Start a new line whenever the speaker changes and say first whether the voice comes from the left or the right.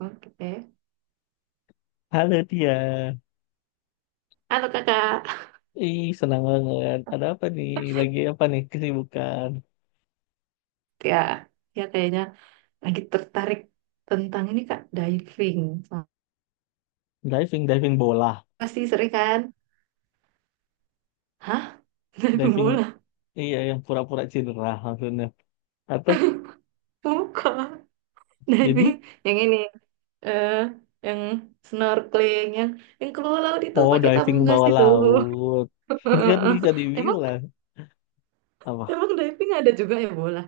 right: Oke.
left: Halo dia,
right: Halo kakak.
left: ih senang banget. Ada apa nih? Lagi apa nih kesibukan?
right: Ya, kayaknya lagi tertarik tentang ini kak, diving.
left: Diving, diving bola,
right: Pasti sering kan? Hah? Diving
left: diving
right: bola?
left: iya yang pura-pura cedera maksudnya. Atau
right: Bukan. Diving
left: jadi
right: yang ini. eh yang snorkeling, yang keluar laut itu
left: oh
right: pakai
left: diving
right: tabung gas
left: bawah
right: itu.
left: laut kan bisa
right: Emang
left: dibilang apa?
right: emang diving ada juga ya bola?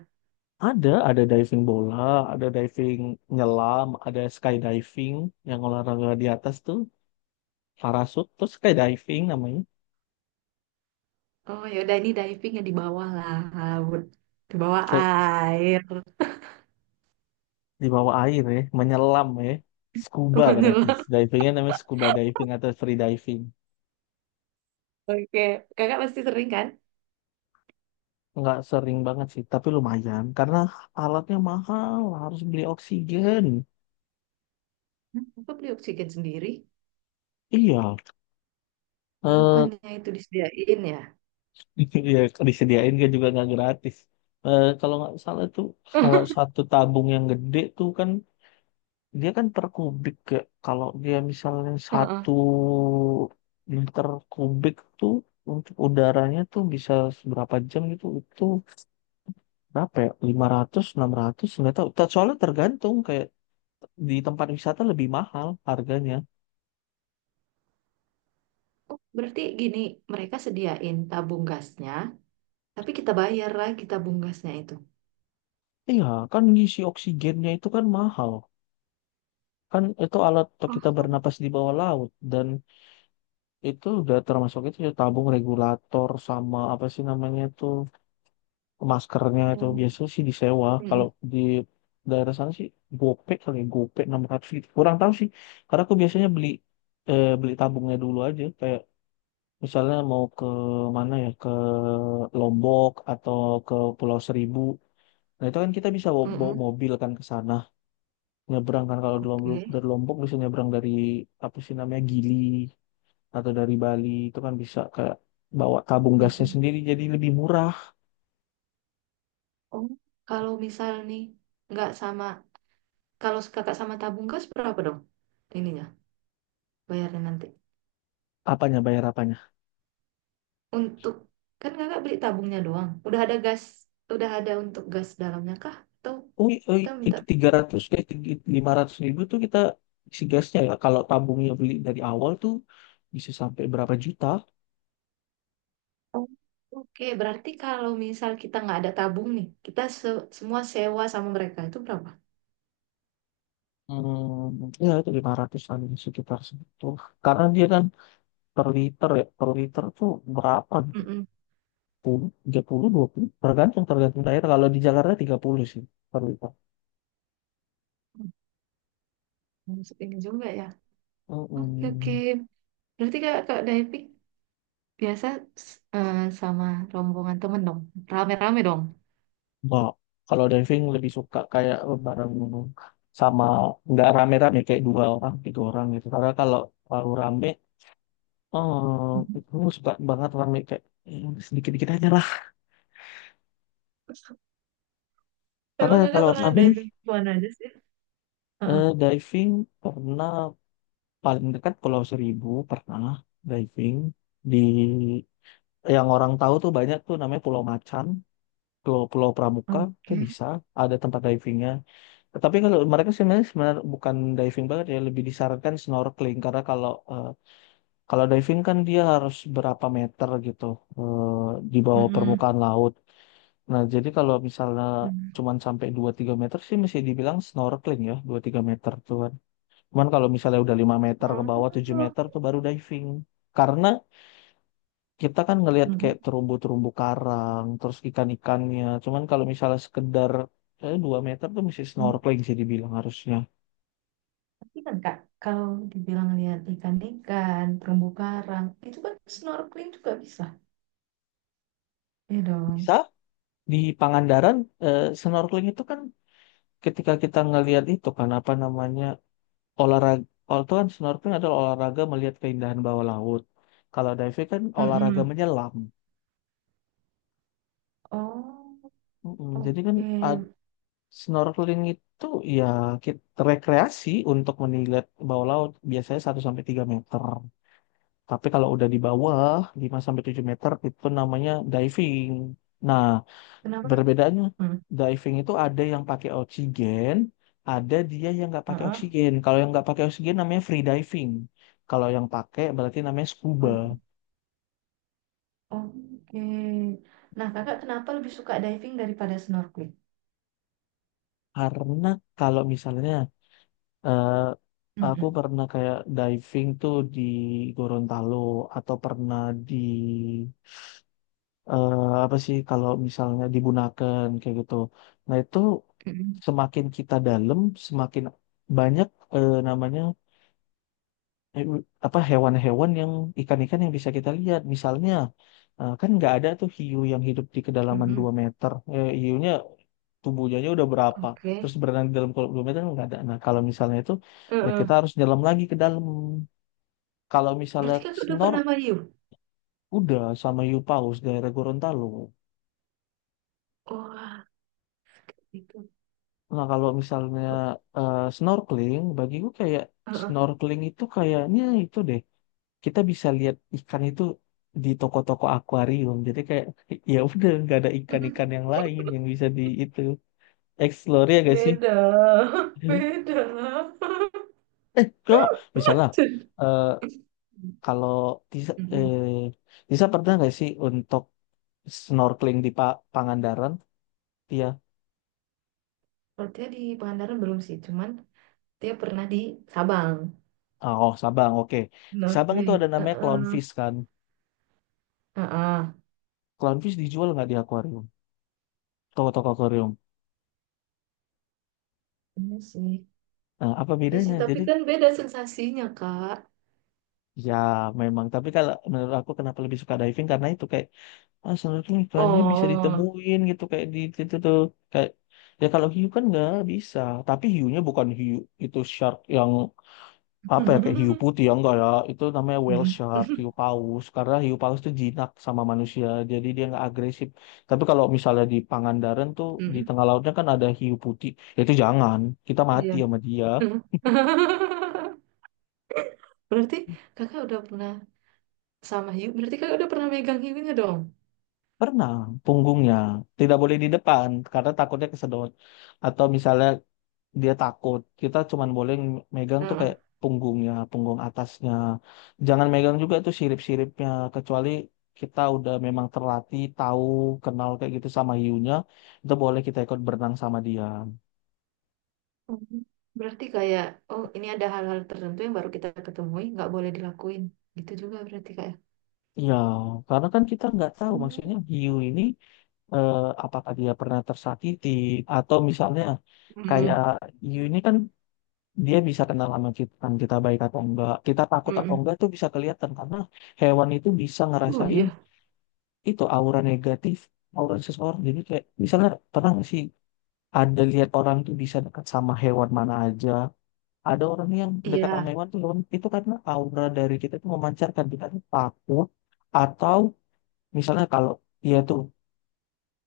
left: Ada diving bola, ada diving nyelam, ada skydiving yang olahraga di atas tuh parasut terus skydiving namanya.
right: Oh ya udah ini diving yang di bawah laut, di bawah air.
left: Di bawah air ya, menyelam ya. Scuba berarti.
right: Menyelam.
left: Divingnya namanya scuba diving atau free diving.
right: Oke, kakak pasti sering kan?
left: Nggak sering banget sih, tapi lumayan. Karena alatnya mahal, harus beli oksigen.
right: Aku beli oksigen sendiri.
left: Iya, eh
right: Bukannya itu disediain ya?
left: iya, disediain kan juga nggak gratis. Eh kalau nggak salah tuh, kalau satu tabung yang gede tuh kan, dia kan per kubik. Ya. Kalau dia misalnya
right: Heeh.
left: satu liter kubik tuh, untuk udaranya tuh bisa seberapa jam gitu, itu berapa ya? 500, 600, nggak tahu. Soalnya tergantung kayak di tempat wisata lebih mahal harganya.
right: Oh, berarti gini, mereka sediain tabung gasnya, tapi kita bayar lagi tabung gasnya itu.
left: Iya, kan ngisi oksigennya itu kan mahal. Kan itu alat untuk kita
right: Oh,
left: bernapas di bawah laut dan itu udah termasuk itu ya, tabung regulator sama apa sih namanya itu maskernya itu
right: ya.
left: biasanya sih disewa. Kalau
right: Mm-mm.
left: di daerah sana sih gope kali ya, gope 600 gitu. Kurang tahu sih. Karena aku biasanya beli beli tabungnya dulu aja kayak misalnya mau ke mana ya, ke Lombok atau ke Pulau Seribu. Nah itu kan kita bisa bawa, bawa
right: Mm-mm.
left: mobil kan ke sana. Nyebrang kan kalau
right: Oke.
left: Dari Lombok bisa nyebrang dari apa sih namanya Gili atau dari Bali itu kan bisa kayak bawa tabung gasnya
right: Mm-mm.
left: sendiri jadi lebih murah.
right: Oh, kalau misal nih nggak sama, kalau kakak sama tabung gas berapa dong? Ininya, bayarnya nanti.
left: Apanya bayar apanya?
right: Untuk kan kakak beli tabungnya doang. Udah ada gas, udah ada untuk gas dalamnya kah? Atau
left: Oh, i- oh,
right: kita
left: i-
right: minta.
left: itu 300 500 ribu tuh kita isi gasnya ya. Kalau tabungnya beli dari awal tuh bisa sampai berapa juta?
right: Oh, oke, berarti kalau misal kita nggak ada tabung nih, kita se- semua sewa sama mereka itu berapa?
left: Hmm, ya itu 500-an sekitar segitu. Karena dia kan per liter ya, per liter tuh berapa? Gitu?
right: Mm-mm.
left: 10, 30, 20, tergantung tergantung daerah. Kalau di Jakarta 30 sih per liter.
right: Hmm, ini juga ya. Oke, oke.
left: Hmm.
right: Berarti kak, kak diving biasa s- eh, sama rombongan temen dong, rame-rame dong.
left: Nah, kalau diving lebih suka kayak bareng sama nggak rame-rame kayak dua orang, tiga orang gitu. Karena kalau baru rame,
right: Mhm.
left: itu suka banget rame kayak sedikit-dikit aja lah. Karena
right: Emang kakak
left: kalau
right: pernah
left: rame,
right: diving di mana aja sih? Heeh.
left: diving pernah paling dekat Pulau Seribu pernah diving di yang orang tahu tuh banyak tuh namanya Pulau Macan, Pulau Pulau Pramuka itu
right: Oke.
left: bisa ada tempat divingnya. Tetapi kalau mereka sebenarnya sebenarnya bukan diving banget ya, lebih disarankan snorkeling karena kalau diving kan dia harus berapa meter gitu di bawah
right: Mm-mm.
left: permukaan laut. Nah, jadi kalau misalnya
right: Mm.
left: cuman sampai dua tiga meter sih masih dibilang snorkeling ya, dua tiga meter tuh cuman kalau misalnya udah 5 meter ke bawah, 7
right: Oh.
left: meter tuh baru diving. Karena kita kan ngelihat
right: Mm-mm.
left: kayak terumbu-terumbu karang, terus ikan-ikannya. Cuman kalau misalnya sekedar 2 meter tuh mesti
right: Mm.
left: snorkeling sih dibilang harusnya.
right: Tapi kan kak, kalau dibilang lihat ikan-ikan, terumbu karang, itu kan snorkeling juga bisa. Iya
left: Bisa
right: dong.
left: di Pangandaran snorkeling itu kan ketika kita ngelihat itu kan apa namanya olahraga. Oh, itu kan snorkeling adalah olahraga melihat keindahan bawah laut. Kalau diving kan olahraga
right: Mm-mm.
left: menyelam.
right: Oh,
left: Mm-mm, jadi kan ah,
right: oke.
left: Snorkeling itu ya kita rekreasi untuk melihat bawah laut biasanya 1 sampai 3 meter. Tapi kalau udah di bawah 5 sampai 7 meter itu namanya diving. Nah,
right: Kenapa?
left: berbedanya
right: Hmm.
left: diving itu ada yang pakai oksigen, ada dia yang nggak pakai
right: Heeh.
left: oksigen. Kalau yang nggak pakai oksigen namanya free diving. Kalau yang pakai berarti namanya scuba.
right: Oh, oke. Nah, kakak kenapa lebih suka diving daripada snorkeling?
left: Karena kalau misalnya Eh, aku
right: Mm-mm.
left: pernah kayak diving tuh di Gorontalo atau pernah di eh, apa sih kalau misalnya di Bunaken kayak gitu. Nah itu
right: Mm-mm.
left: semakin kita dalam, semakin banyak namanya eh, apa hewan-hewan yang ikan-ikan yang bisa kita lihat. Misalnya kan nggak ada tuh hiu yang hidup di kedalaman
right: Mm-mm.
left: 2 meter. Hiunya tubuhnya aja udah berapa
right: Oke.
left: terus berenang di dalam kolam 2 meter nggak ada nah kalau misalnya itu ya
right: Heeh.
left: kita harus nyelam lagi ke dalam kalau misalnya
right: Berarti kakak udah
left: snor
right: pernah mayung?
left: udah sama hiu daerah Gorontalo
right: Wah, itu.
left: nah kalau misalnya snorkeling bagiku kayak
right: Heeh.
left: snorkeling itu kayaknya itu deh kita bisa lihat ikan itu di toko-toko akuarium jadi kayak ya udah nggak ada ikan-ikan yang lain yang bisa di itu explore ya gak sih
right: Beda. Beda.
left: eh kok misalnya
right: Cun.
left: eh, Kalau Tisa,
right: Mm-mm.
left: eh, Tisa pernah nggak sih untuk snorkeling di Pangandaran? Iya.
right: Kalau dia di Pangandaran belum sih, cuman dia pernah di Sabang.
left: Oh, Sabang, oke. Di Sabang itu
right: Snorkeling.
left: ada namanya
right: Heeh.
left: clownfish kan.
right: Heeh.
left: Clownfish dijual nggak di akuarium? Toko-toko akuarium.
right: Iya sih.
left: Nah, apa
right: Ya
left: bedanya?
right: sih, tapi
left: Jadi,
right: kan beda sensasinya, Kak.
left: ya memang. Tapi kalau menurut aku kenapa lebih suka diving? Karena itu kayak, snorkeling ikannya bisa
right: Oh.
left: ditemuin gitu. Kayak di itu tuh. Kayak, ya kalau hiu kan nggak bisa. Tapi hiunya bukan hiu. Itu shark yang apa ya kayak hiu putih ya enggak ya itu namanya whale
right: Hmm.
left: shark hiu paus karena hiu paus itu jinak sama manusia jadi dia nggak agresif. Tapi kalau misalnya di Pangandaran tuh di
right: Mm-mm.
left: tengah lautnya kan ada hiu putih. Ya itu jangan, kita mati
right: Iya.
left: sama dia.
right: Hmm. Berarti kakak udah pernah sama hiu. Berarti kakak udah pernah megang hiunya dong.
left: Pernah punggungnya tidak boleh di depan karena takutnya kesedot atau misalnya dia takut. Kita cuman boleh megang tuh
right: Heeh.
left: kayak punggungnya, punggung atasnya. Jangan megang juga itu sirip-siripnya, kecuali kita udah memang terlatih, tahu, kenal kayak gitu sama hiunya, itu boleh kita ikut berenang sama dia.
right: Mm. Berarti kayak, oh ini ada hal-hal tertentu yang baru kita ketemui, nggak boleh dilakuin. Gitu juga berarti kayak.
left: Ya, karena kan kita nggak tahu maksudnya hiu ini eh, apakah dia pernah tersakiti atau misalnya
right: Mm.
left: kayak hiu ini kan dia bisa kenal sama kita, kan kita baik atau enggak, kita takut atau
right: Mm.
left: enggak itu bisa kelihatan karena hewan itu bisa
right: Oh
left: ngerasain
right: iya.
left: itu aura negatif aura seseorang jadi kayak misalnya pernah nggak sih ada lihat orang tuh bisa dekat sama hewan mana aja ada orang yang dekat sama
right: Iya,
left: hewan tuh hewan itu karena aura dari kita tuh memancarkan kita tuh takut atau misalnya kalau iya tuh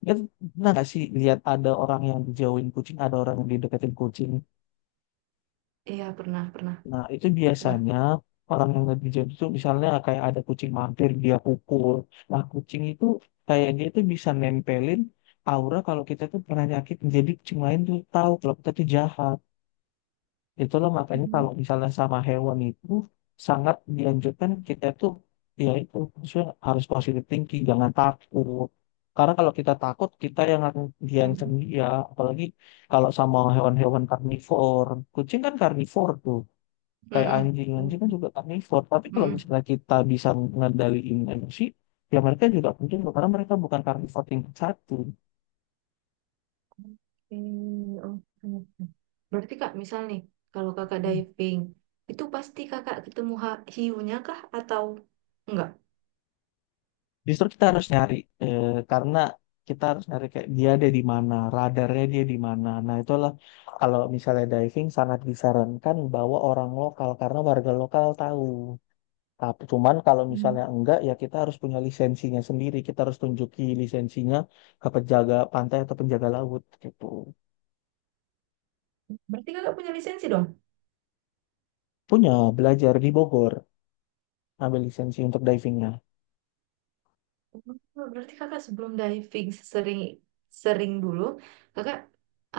left: ya pernah nggak sih lihat ada orang yang dijauhin kucing ada orang yang dideketin kucing.
right: iya pernah, pernah,
left: Nah, itu
right: pernah.
left: biasanya orang yang lebih jahat itu misalnya kayak ada kucing mampir, dia pukul. Nah, kucing itu kayak dia itu bisa nempelin aura kalau kita tuh pernah nyakit. Jadi kucing lain tuh tahu kalau kita tuh jahat. Itulah makanya
right: Mm.
left: kalau misalnya sama hewan itu sangat dianjurkan kita tuh ya itu maksudnya harus positive thinking, jangan takut. Karena kalau kita takut, kita yang akan diancam
right: Mm.
left: dia. Apalagi kalau sama hewan-hewan karnivor. Kucing kan karnivor tuh kayak
right: Mm-mm.
left: anjing anjing kan
right: Mm.
left: juga karnivor tapi kalau
right: Mm.
left: misalnya kita bisa ngendaliin emosi ya mereka juga penting loh, karena mereka bukan karnivor tingkat satu.
right: Hmm, oke, oke. Berarti Kak, misal nih, kalau Kakak diving, itu pasti Kakak ketemu ha- hiunya kah atau enggak?
left: Justru kita harus nyari eh, karena kita harus nyari kayak dia ada di mana radarnya dia di mana nah itulah kalau misalnya diving sangat disarankan bawa orang lokal karena warga lokal tahu tapi cuman kalau
right: Hmm.
left: misalnya enggak ya kita harus punya lisensinya sendiri kita harus tunjuki lisensinya ke penjaga pantai atau penjaga laut gitu.
right: Berarti Kakak punya lisensi dong?
left: Punya, belajar di Bogor, ambil lisensi untuk divingnya.
right: Oh, berarti Kakak sebelum diving sering sering dulu, Kakak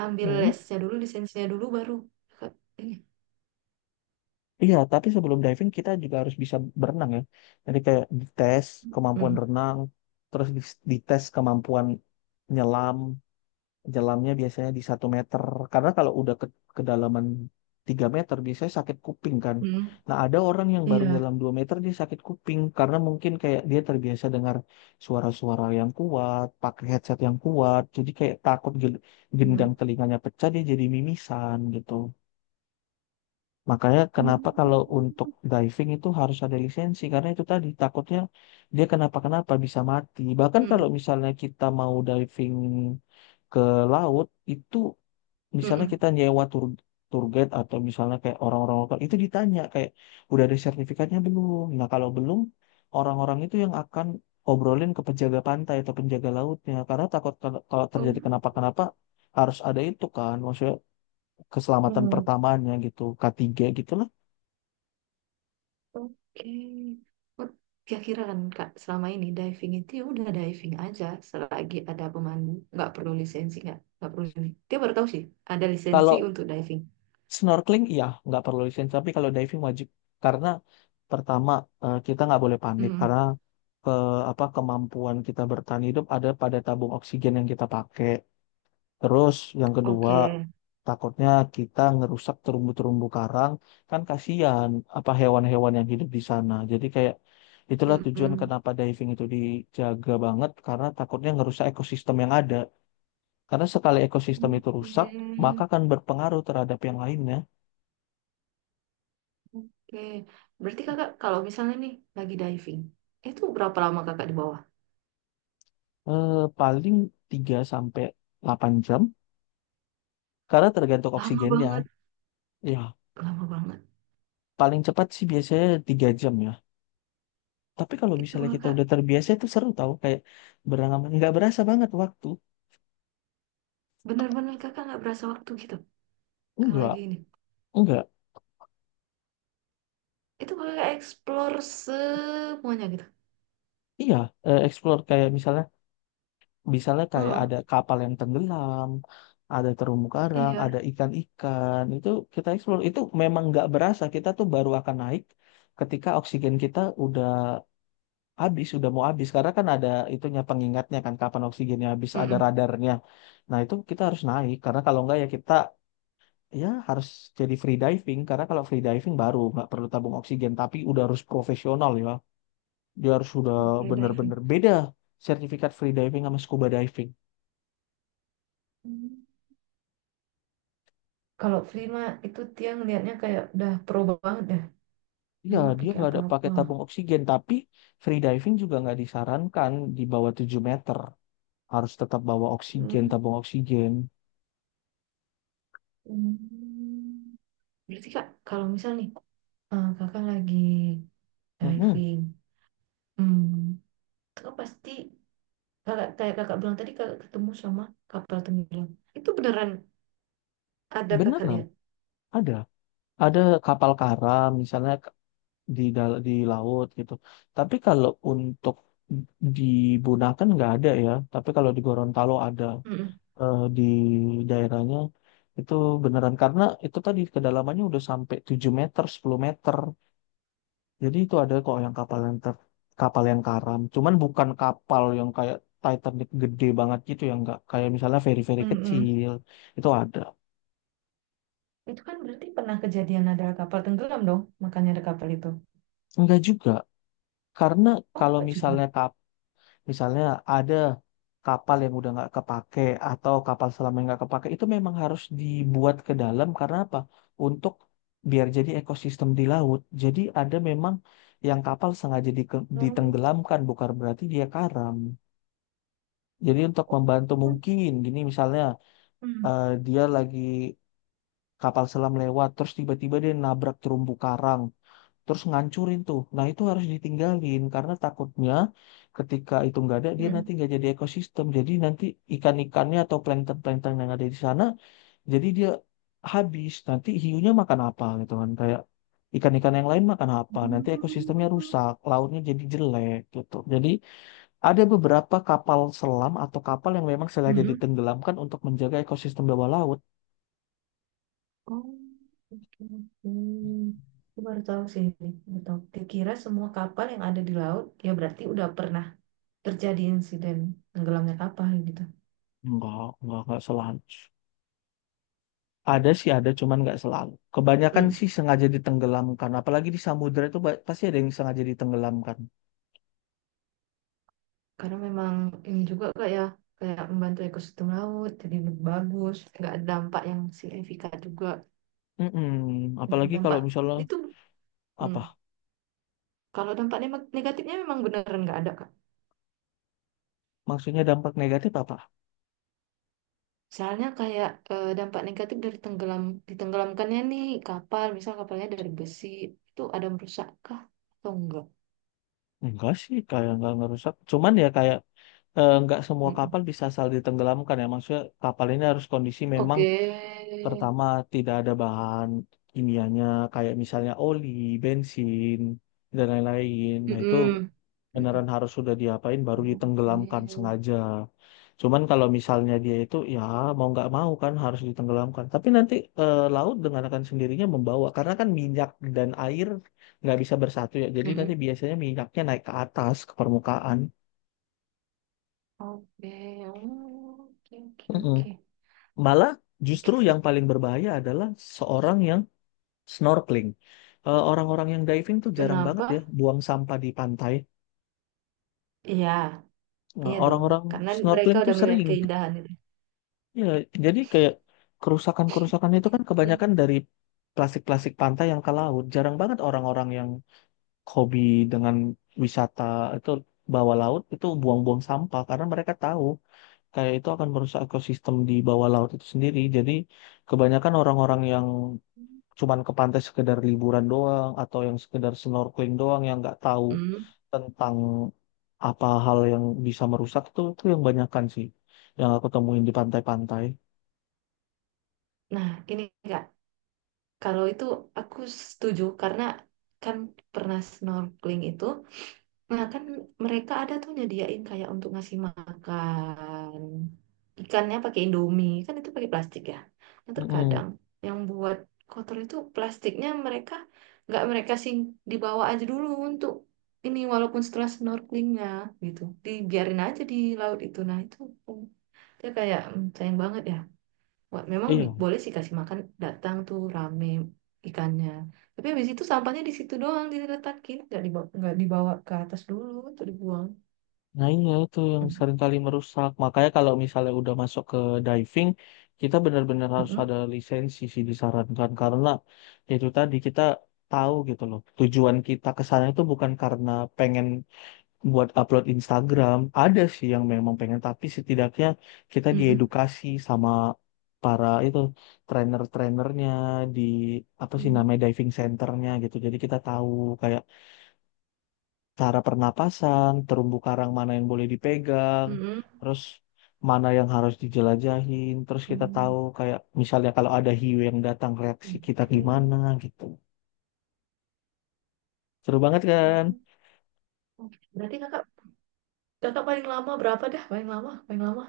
right: ambil
left: Hmm.
right: lesnya dulu, lisensinya dulu baru Kakak ini.
left: Iya, tapi sebelum diving kita juga harus bisa berenang ya. Jadi kayak dites kemampuan
right: Hmm,
left: renang, terus dites kemampuan nyelam, jelamnya biasanya di 1 meter. Karena kalau udah ke kedalaman 3 meter biasanya sakit kuping kan.
right: hmm,
left: Nah ada orang yang baru
right: iya.
left: nyelam 2 meter dia sakit kuping. Karena mungkin kayak dia terbiasa dengar suara-suara yang kuat, pakai headset yang kuat. Jadi kayak takut
right: Hmm,
left: gendang telinganya pecah dia jadi mimisan gitu. Makanya kenapa kalau
right: hmm.
left: untuk diving itu harus ada lisensi. Karena itu tadi takutnya dia kenapa-kenapa bisa mati. Bahkan kalau misalnya kita mau diving ke laut itu
right: Hmm,
left: misalnya
right: hmm,
left: kita nyewa tour tour guide atau misalnya kayak orang-orang lokal itu ditanya kayak udah ada sertifikatnya belum. Nah, kalau belum orang-orang itu yang akan obrolin ke penjaga pantai atau penjaga lautnya karena takut kalau kalau terjadi
right: hmm.
left: kenapa-kenapa harus ada itu kan maksudnya keselamatan
right: Oh.
left: pertamanya gitu K3 gitu lah.
right: Oke. Oh, kira-kira kan Kak, selama ini diving itu ya udah diving aja selagi ada pemandu, nggak perlu lisensi nggak perlu ini. Dia baru tahu sih ada lisensi
left: Kalau
right: untuk diving.
left: snorkeling iya nggak perlu lisensi tapi kalau diving wajib karena pertama kita nggak boleh panik
right: Hmm,
left: karena ke apa kemampuan kita bertahan hidup ada pada tabung oksigen yang kita pakai. Terus yang kedua,
right: oke.
left: takutnya kita ngerusak terumbu-terumbu karang, kan kasihan apa hewan-hewan yang hidup di sana. Jadi kayak itulah tujuan
right: Mm-mm.
left: kenapa diving itu dijaga banget karena takutnya ngerusak ekosistem yang ada. Karena sekali ekosistem itu rusak,
right: Oke,
left: maka akan berpengaruh terhadap yang lainnya.
right: oke. Berarti kakak kalau misalnya nih lagi diving, itu berapa lama kakak di bawah?
left: Paling 3 sampai 8 jam karena tergantung
right: Lama
left: oksigennya.
right: banget,
left: Ya,
right: lama banget.
left: paling cepat sih biasanya 3 jam ya. Tapi kalau
right: Itu
left: misalnya kita
right: kakak
left: udah terbiasa itu seru tau kayak beranggapan nggak berasa banget waktu.
right: benar-benar kakak nggak berasa waktu gitu. Kalau
left: Enggak,
right: lagi ini,
left: enggak.
right: itu kakak explore semuanya gitu.
left: Iya, explore kayak misalnya misalnya kayak
right: Heeh.
left: ada kapal yang tenggelam, ada terumbu karang,
right: Iya,
left: ada ikan-ikan. Itu kita explore itu memang nggak berasa kita tuh baru akan naik ketika oksigen kita udah habis, udah mau habis karena kan ada itunya pengingatnya kan kapan oksigennya habis, ada
right: mm-mm.
left: radarnya. Nah, itu kita harus naik karena kalau enggak ya kita ya harus jadi free diving karena kalau free diving baru nggak perlu tabung oksigen tapi udah harus profesional ya dia harus sudah
right: Oh, skydiving.
left: bener-bener beda sertifikat free diving sama scuba diving
right: Hmm. Kalau free mah itu dia ngelihatnya kayak udah pro banget dah. Dia
left: ya
right: nggak
left: dia
right: pakai
left: nggak ada pakai
right: apa-apa.
left: tabung oksigen tapi free diving juga nggak disarankan di bawah 7 meter harus tetap bawa oksigen
right: Hmm.
left: tabung oksigen.
right: Hmm. Berarti kak, kalau misal nih kakak lagi
left: Mm-mm.
right: diving, hmm, kakak pasti kakak kayak kakak bilang tadi kakak ketemu sama kapal tenggelam. Itu beneran ada kakak
left: Beneran
right: lihat.
left: ada ada kapal karam misalnya di di laut gitu. Tapi kalau untuk di Bunaken nggak ada ya. Tapi kalau di Gorontalo ada
right: Mm-mm.
left: di daerahnya itu beneran karena itu tadi kedalamannya udah sampai 7 meter, 10 meter. Jadi itu ada kok yang kapal yang karam. Cuman bukan kapal yang kayak Titanic gede banget gitu ya nggak kayak misalnya feri-feri
right: Mm-mm.
left: kecil itu ada.
right: Itu kan berarti pernah kejadian ada kapal tenggelam dong, makanya ada kapal itu.
left: Enggak juga. Karena
right: Oh,
left: kalau
right: enggak juga.
left: misalnya misalnya ada kapal yang udah nggak kepake atau kapal selam yang nggak kepake itu memang harus dibuat ke dalam karena apa? Untuk biar jadi ekosistem di laut. Jadi ada memang yang kapal
right: Oh.
left: ditenggelamkan bukan berarti dia karam. Jadi untuk
right: Oh,
left: membantu mungkin gini misalnya
right: hmm.
left: dia lagi kapal selam lewat terus tiba-tiba dia nabrak terumbu karang terus ngancurin tuh. Nah, itu harus ditinggalin karena takutnya ketika itu nggak ada, dia nanti
right: Mm-mm.
left: nggak jadi ekosistem. Jadi nanti ikan-ikannya atau plankton-plankton yang ada di sana, jadi dia habis. Nanti hiunya makan apa gitu kan. Kayak ikan-ikan yang lain makan apa. Nanti ekosistemnya
right: Hmm.
left: rusak, lautnya jadi jelek gitu. Jadi ada beberapa kapal selam atau kapal yang memang sengaja
right: Mm-mm.
left: ditenggelamkan untuk menjaga ekosistem bawah laut.
right: Oh, oke, oke. Aku baru tahu sih ini. Baru tahu. Dikira semua kapal yang ada di laut, ya berarti udah pernah terjadi insiden tenggelamnya kapal gitu.
left: Enggak selanjut.
right: Oh.
left: Ada sih ada, cuman nggak selalu. Kebanyakan
right: Mm.
left: sih sengaja ditenggelamkan. Apalagi di samudra itu pasti ada yang sengaja ditenggelamkan.
right: Karena memang ini juga kak ya, kayak membantu ekosistem laut, jadi lebih bagus, nggak ada dampak yang signifikan juga.
left: Mm-mm. Apalagi kalau
right: Dampak
left: misalnya
right: itu,
left: apa?
right: mm. Kalau dampak ne- negatifnya memang beneran nggak ada kak.
left: Maksudnya dampak negatif apa?
right: Soalnya kayak dampak negatif dari tenggelam ditenggelamkannya nih kapal, misal kapalnya dari besi itu ada merusak kah atau enggak?
left: Enggak sih, kayak nggak ngerusak. Cuman ya kayak nggak semua
right: Mm-mm.
left: kapal bisa asal ditenggelamkan ya. Maksudnya kapal ini harus kondisi memang
right: Oke.
left: pertama tidak ada bahan kimianya kayak misalnya oli, bensin dan lain-lain. Nah itu
right: Mm-mm.
left: beneran
right: Mm-mm.
left: harus sudah diapain baru ditenggelamkan
right: Oke.
left: sengaja. Cuman kalau misalnya dia itu ya mau nggak mau kan harus ditenggelamkan. Tapi nanti laut dengan akan sendirinya membawa karena kan minyak dan air nggak bisa bersatu ya. Jadi nanti
right: Mm-mm.
left: biasanya minyaknya naik ke atas ke permukaan.
right: Oke. Oh, oke, oke,
left: Mm-mm.
right: oke.
left: Malah
right: Oke.
left: justru yang paling berbahaya adalah seorang yang snorkeling. Orang-orang yang diving tuh jarang banget ya
right: Kenapa?
left: buang sampah di pantai.
right: Iya, iya dong.
left: Orang-orang
right: Karena mereka
left: snorkeling tuh
right: udah melihat
left: sering.
right: keindahan itu.
left: Ya, jadi kayak kerusakan-kerusakan itu kan
right: Mm.
left: kebanyakan dari plastik-plastik pantai yang ke laut. Jarang banget orang-orang yang hobi dengan wisata itu bawah laut itu buang-buang sampah karena mereka tahu kayak itu akan merusak ekosistem di bawah laut itu sendiri. Jadi kebanyakan orang-orang yang cuman ke pantai sekedar liburan doang atau yang sekedar snorkeling doang yang nggak tahu
right: Hmm.
left: tentang apa hal yang bisa merusak itu yang banyakan sih yang aku temuin di pantai-pantai.
right: Nah, ini enggak. Kalau itu aku setuju karena kan pernah snorkeling itu. Nah, kan mereka ada tuh nyediain kayak untuk ngasih makan ikannya pakai Indomie, kan itu pakai plastik ya. Nah,
left: Mm-mm.
right: terkadang yang buat kotor itu plastiknya mereka nggak mereka sih dibawa aja dulu untuk ini walaupun setelah snorkelingnya gitu, dibiarin aja di laut itu. Nah, itu mm, dia kayak mm, sayang banget ya. Wah, memang bi-
left: Iya,
right: boleh sih kasih makan datang tuh rame ikannya. Tapi habis itu sampahnya di situ doang diletakin, nggak dibawa ke atas dulu atau dibuang.
left: nah iya itu yang
right: Mm,
left: seringkali merusak. Makanya kalau misalnya udah masuk ke diving, kita benar-benar harus
right: mm-mm,
left: ada lisensi sih disarankan karena itu tadi kita tahu gitu loh. Tujuan kita ke sana itu bukan karena pengen buat upload Instagram. Ada sih yang memang pengen, tapi setidaknya kita
right: mm-mm,
left: diedukasi sama para itu trainer-trainernya di apa sih namanya
right: mm,
left: diving centernya gitu. Jadi kita tahu kayak cara pernapasan, terumbu karang mana yang boleh dipegang,
right: mm-mm,
left: terus mana yang harus dijelajahin, terus kita tahu
right: mm.
left: kayak misalnya kalau ada hiu yang datang reaksi kita
right: Oke.
left: gimana gitu. Seru banget kan?
right: Mm, oke. Berarti kakak kakak paling lama berapa dah? Paling lama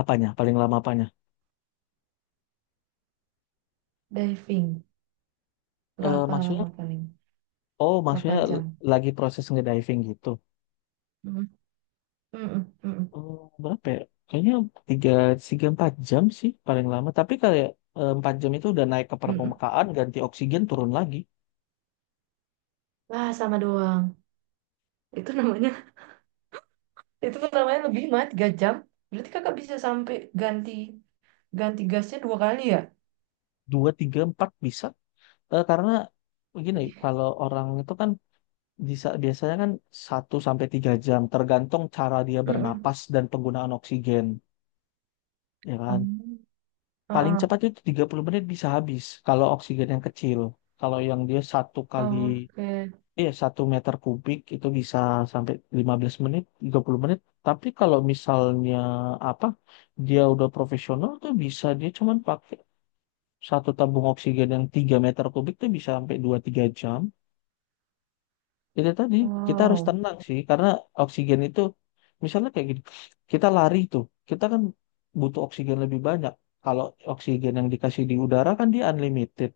left: Apanya? Paling lama apanya?
right: diving.
left: Eh
right: Berapa
left: maksudnya,
right: lama paling?
left: oh
right: Berapa jam?
left: lagi proses ngediving gitu.
right: Mm, mm-mm, mm-mm,
left: Oh, berapa ya? Kayaknya tiga, 3 4 jam sih paling lama. Tapi kayak 4 jam itu udah naik ke
right: mm-mm.
left: permukaan, ganti oksigen, turun lagi.
right: Wah, sama doang. Itu namanya, itu namanya lebih mah 3 jam. Berarti kakak bisa sampai ganti. Ganti gasnya dua kali ya?
left: Dua, tiga, empat bisa. Karena begini,
right: Ih,
left: kalau orang itu kan bisa biasanya kan 1 sampai 3 jam tergantung cara dia
right: mm-mm.
left: bernapas dan penggunaan oksigen, ya kan?
right: Oh,
left: Paling
right: heeh.
left: cepat itu 30 menit bisa habis kalau oksigen yang kecil. Kalau yang dia satu kali
right: Oke.
left: iya 1 meter kubik itu bisa sampai 15 menit, 30 menit. Tapi kalau misalnya apa dia udah profesional tuh bisa dia cuman pakai satu tabung oksigen yang 3 meter kubik tuh bisa sampai 2 3 jam itu tadi kita harus
right: Wow.
left: tenang sih karena oksigen itu misalnya kayak gini kita lari tuh kita kan butuh oksigen lebih banyak kalau oksigen yang dikasih di udara kan dia unlimited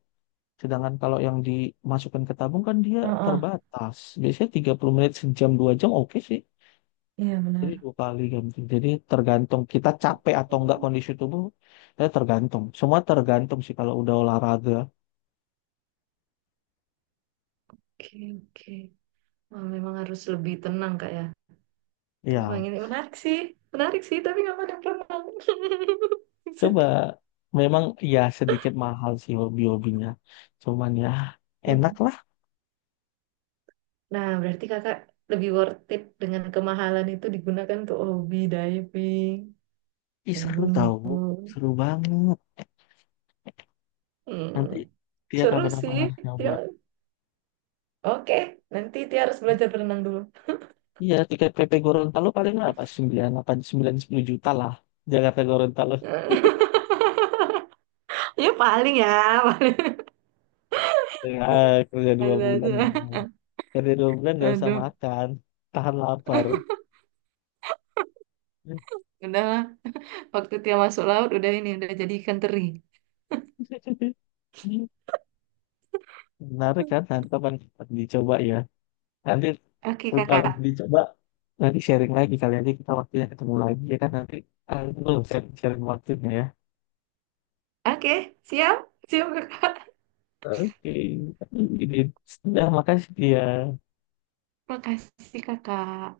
left: sedangkan kalau yang dimasukkan ke tabung kan dia
right: Heeh.
left: terbatas biasanya 30 menit sejam 2 jam oke sih
right: Iya
left: jadi
right: benar.
left: dua kali ganti jadi tergantung kita capek atau enggak
right: Oke,
left: kondisi tubuh ya tergantung semua tergantung sih kalau udah olahraga
right: oke. Wah, memang harus lebih tenang kak ya. Tapi memang
left: ya.
right: ini menarik sih. Menarik sih, tapi nggak pada perenang.
left: Coba
right: Sedih.
left: memang ya sedikit mahal sih hobi-hobinya. Cuman ya enak
right: Mm.
left: lah.
right: Nah, berarti kakak lebih worth it dengan kemahalan itu digunakan untuk hobi diving,
left: Ih,
right: naik
left: seru tau.
right: gunung.
left: Seru banget. Nanti
right: Hmm.
left: dia
right: Seru
left: kapan-kapan
right: sih.
left: harus nyoba.
right: Tia. Oke, nanti Tia harus belajar berenang dulu.
left: Iya tiket PP Gorontalo paling apa? Sembilan, 8, 9, 10 juta lah. Jakarta Gorontalo
right: Ya paling ya paling
left: ya, kerja dua
right: ada
left: bulan. gitu.
right: aja.
left: Kerja dua bulan gak usah
right: Aduh,
left: makan. Tahan lapar.
right: udahlah. Waktu dia masuk laut udah ini udah jadi ikan teri.
left: Menarik kan? Nanti kapan dicoba ya. Nanti
right: Oke
left: udah
right: kakak.
left: dicoba nanti sharing lagi kali aja kita waktunya ketemu lagi ya kan nanti itu belum sharing waktunya ya.
right: Oke, siap, siap kakak.
left: Oke, ini sudah makasih dia.
right: Makasih kakak.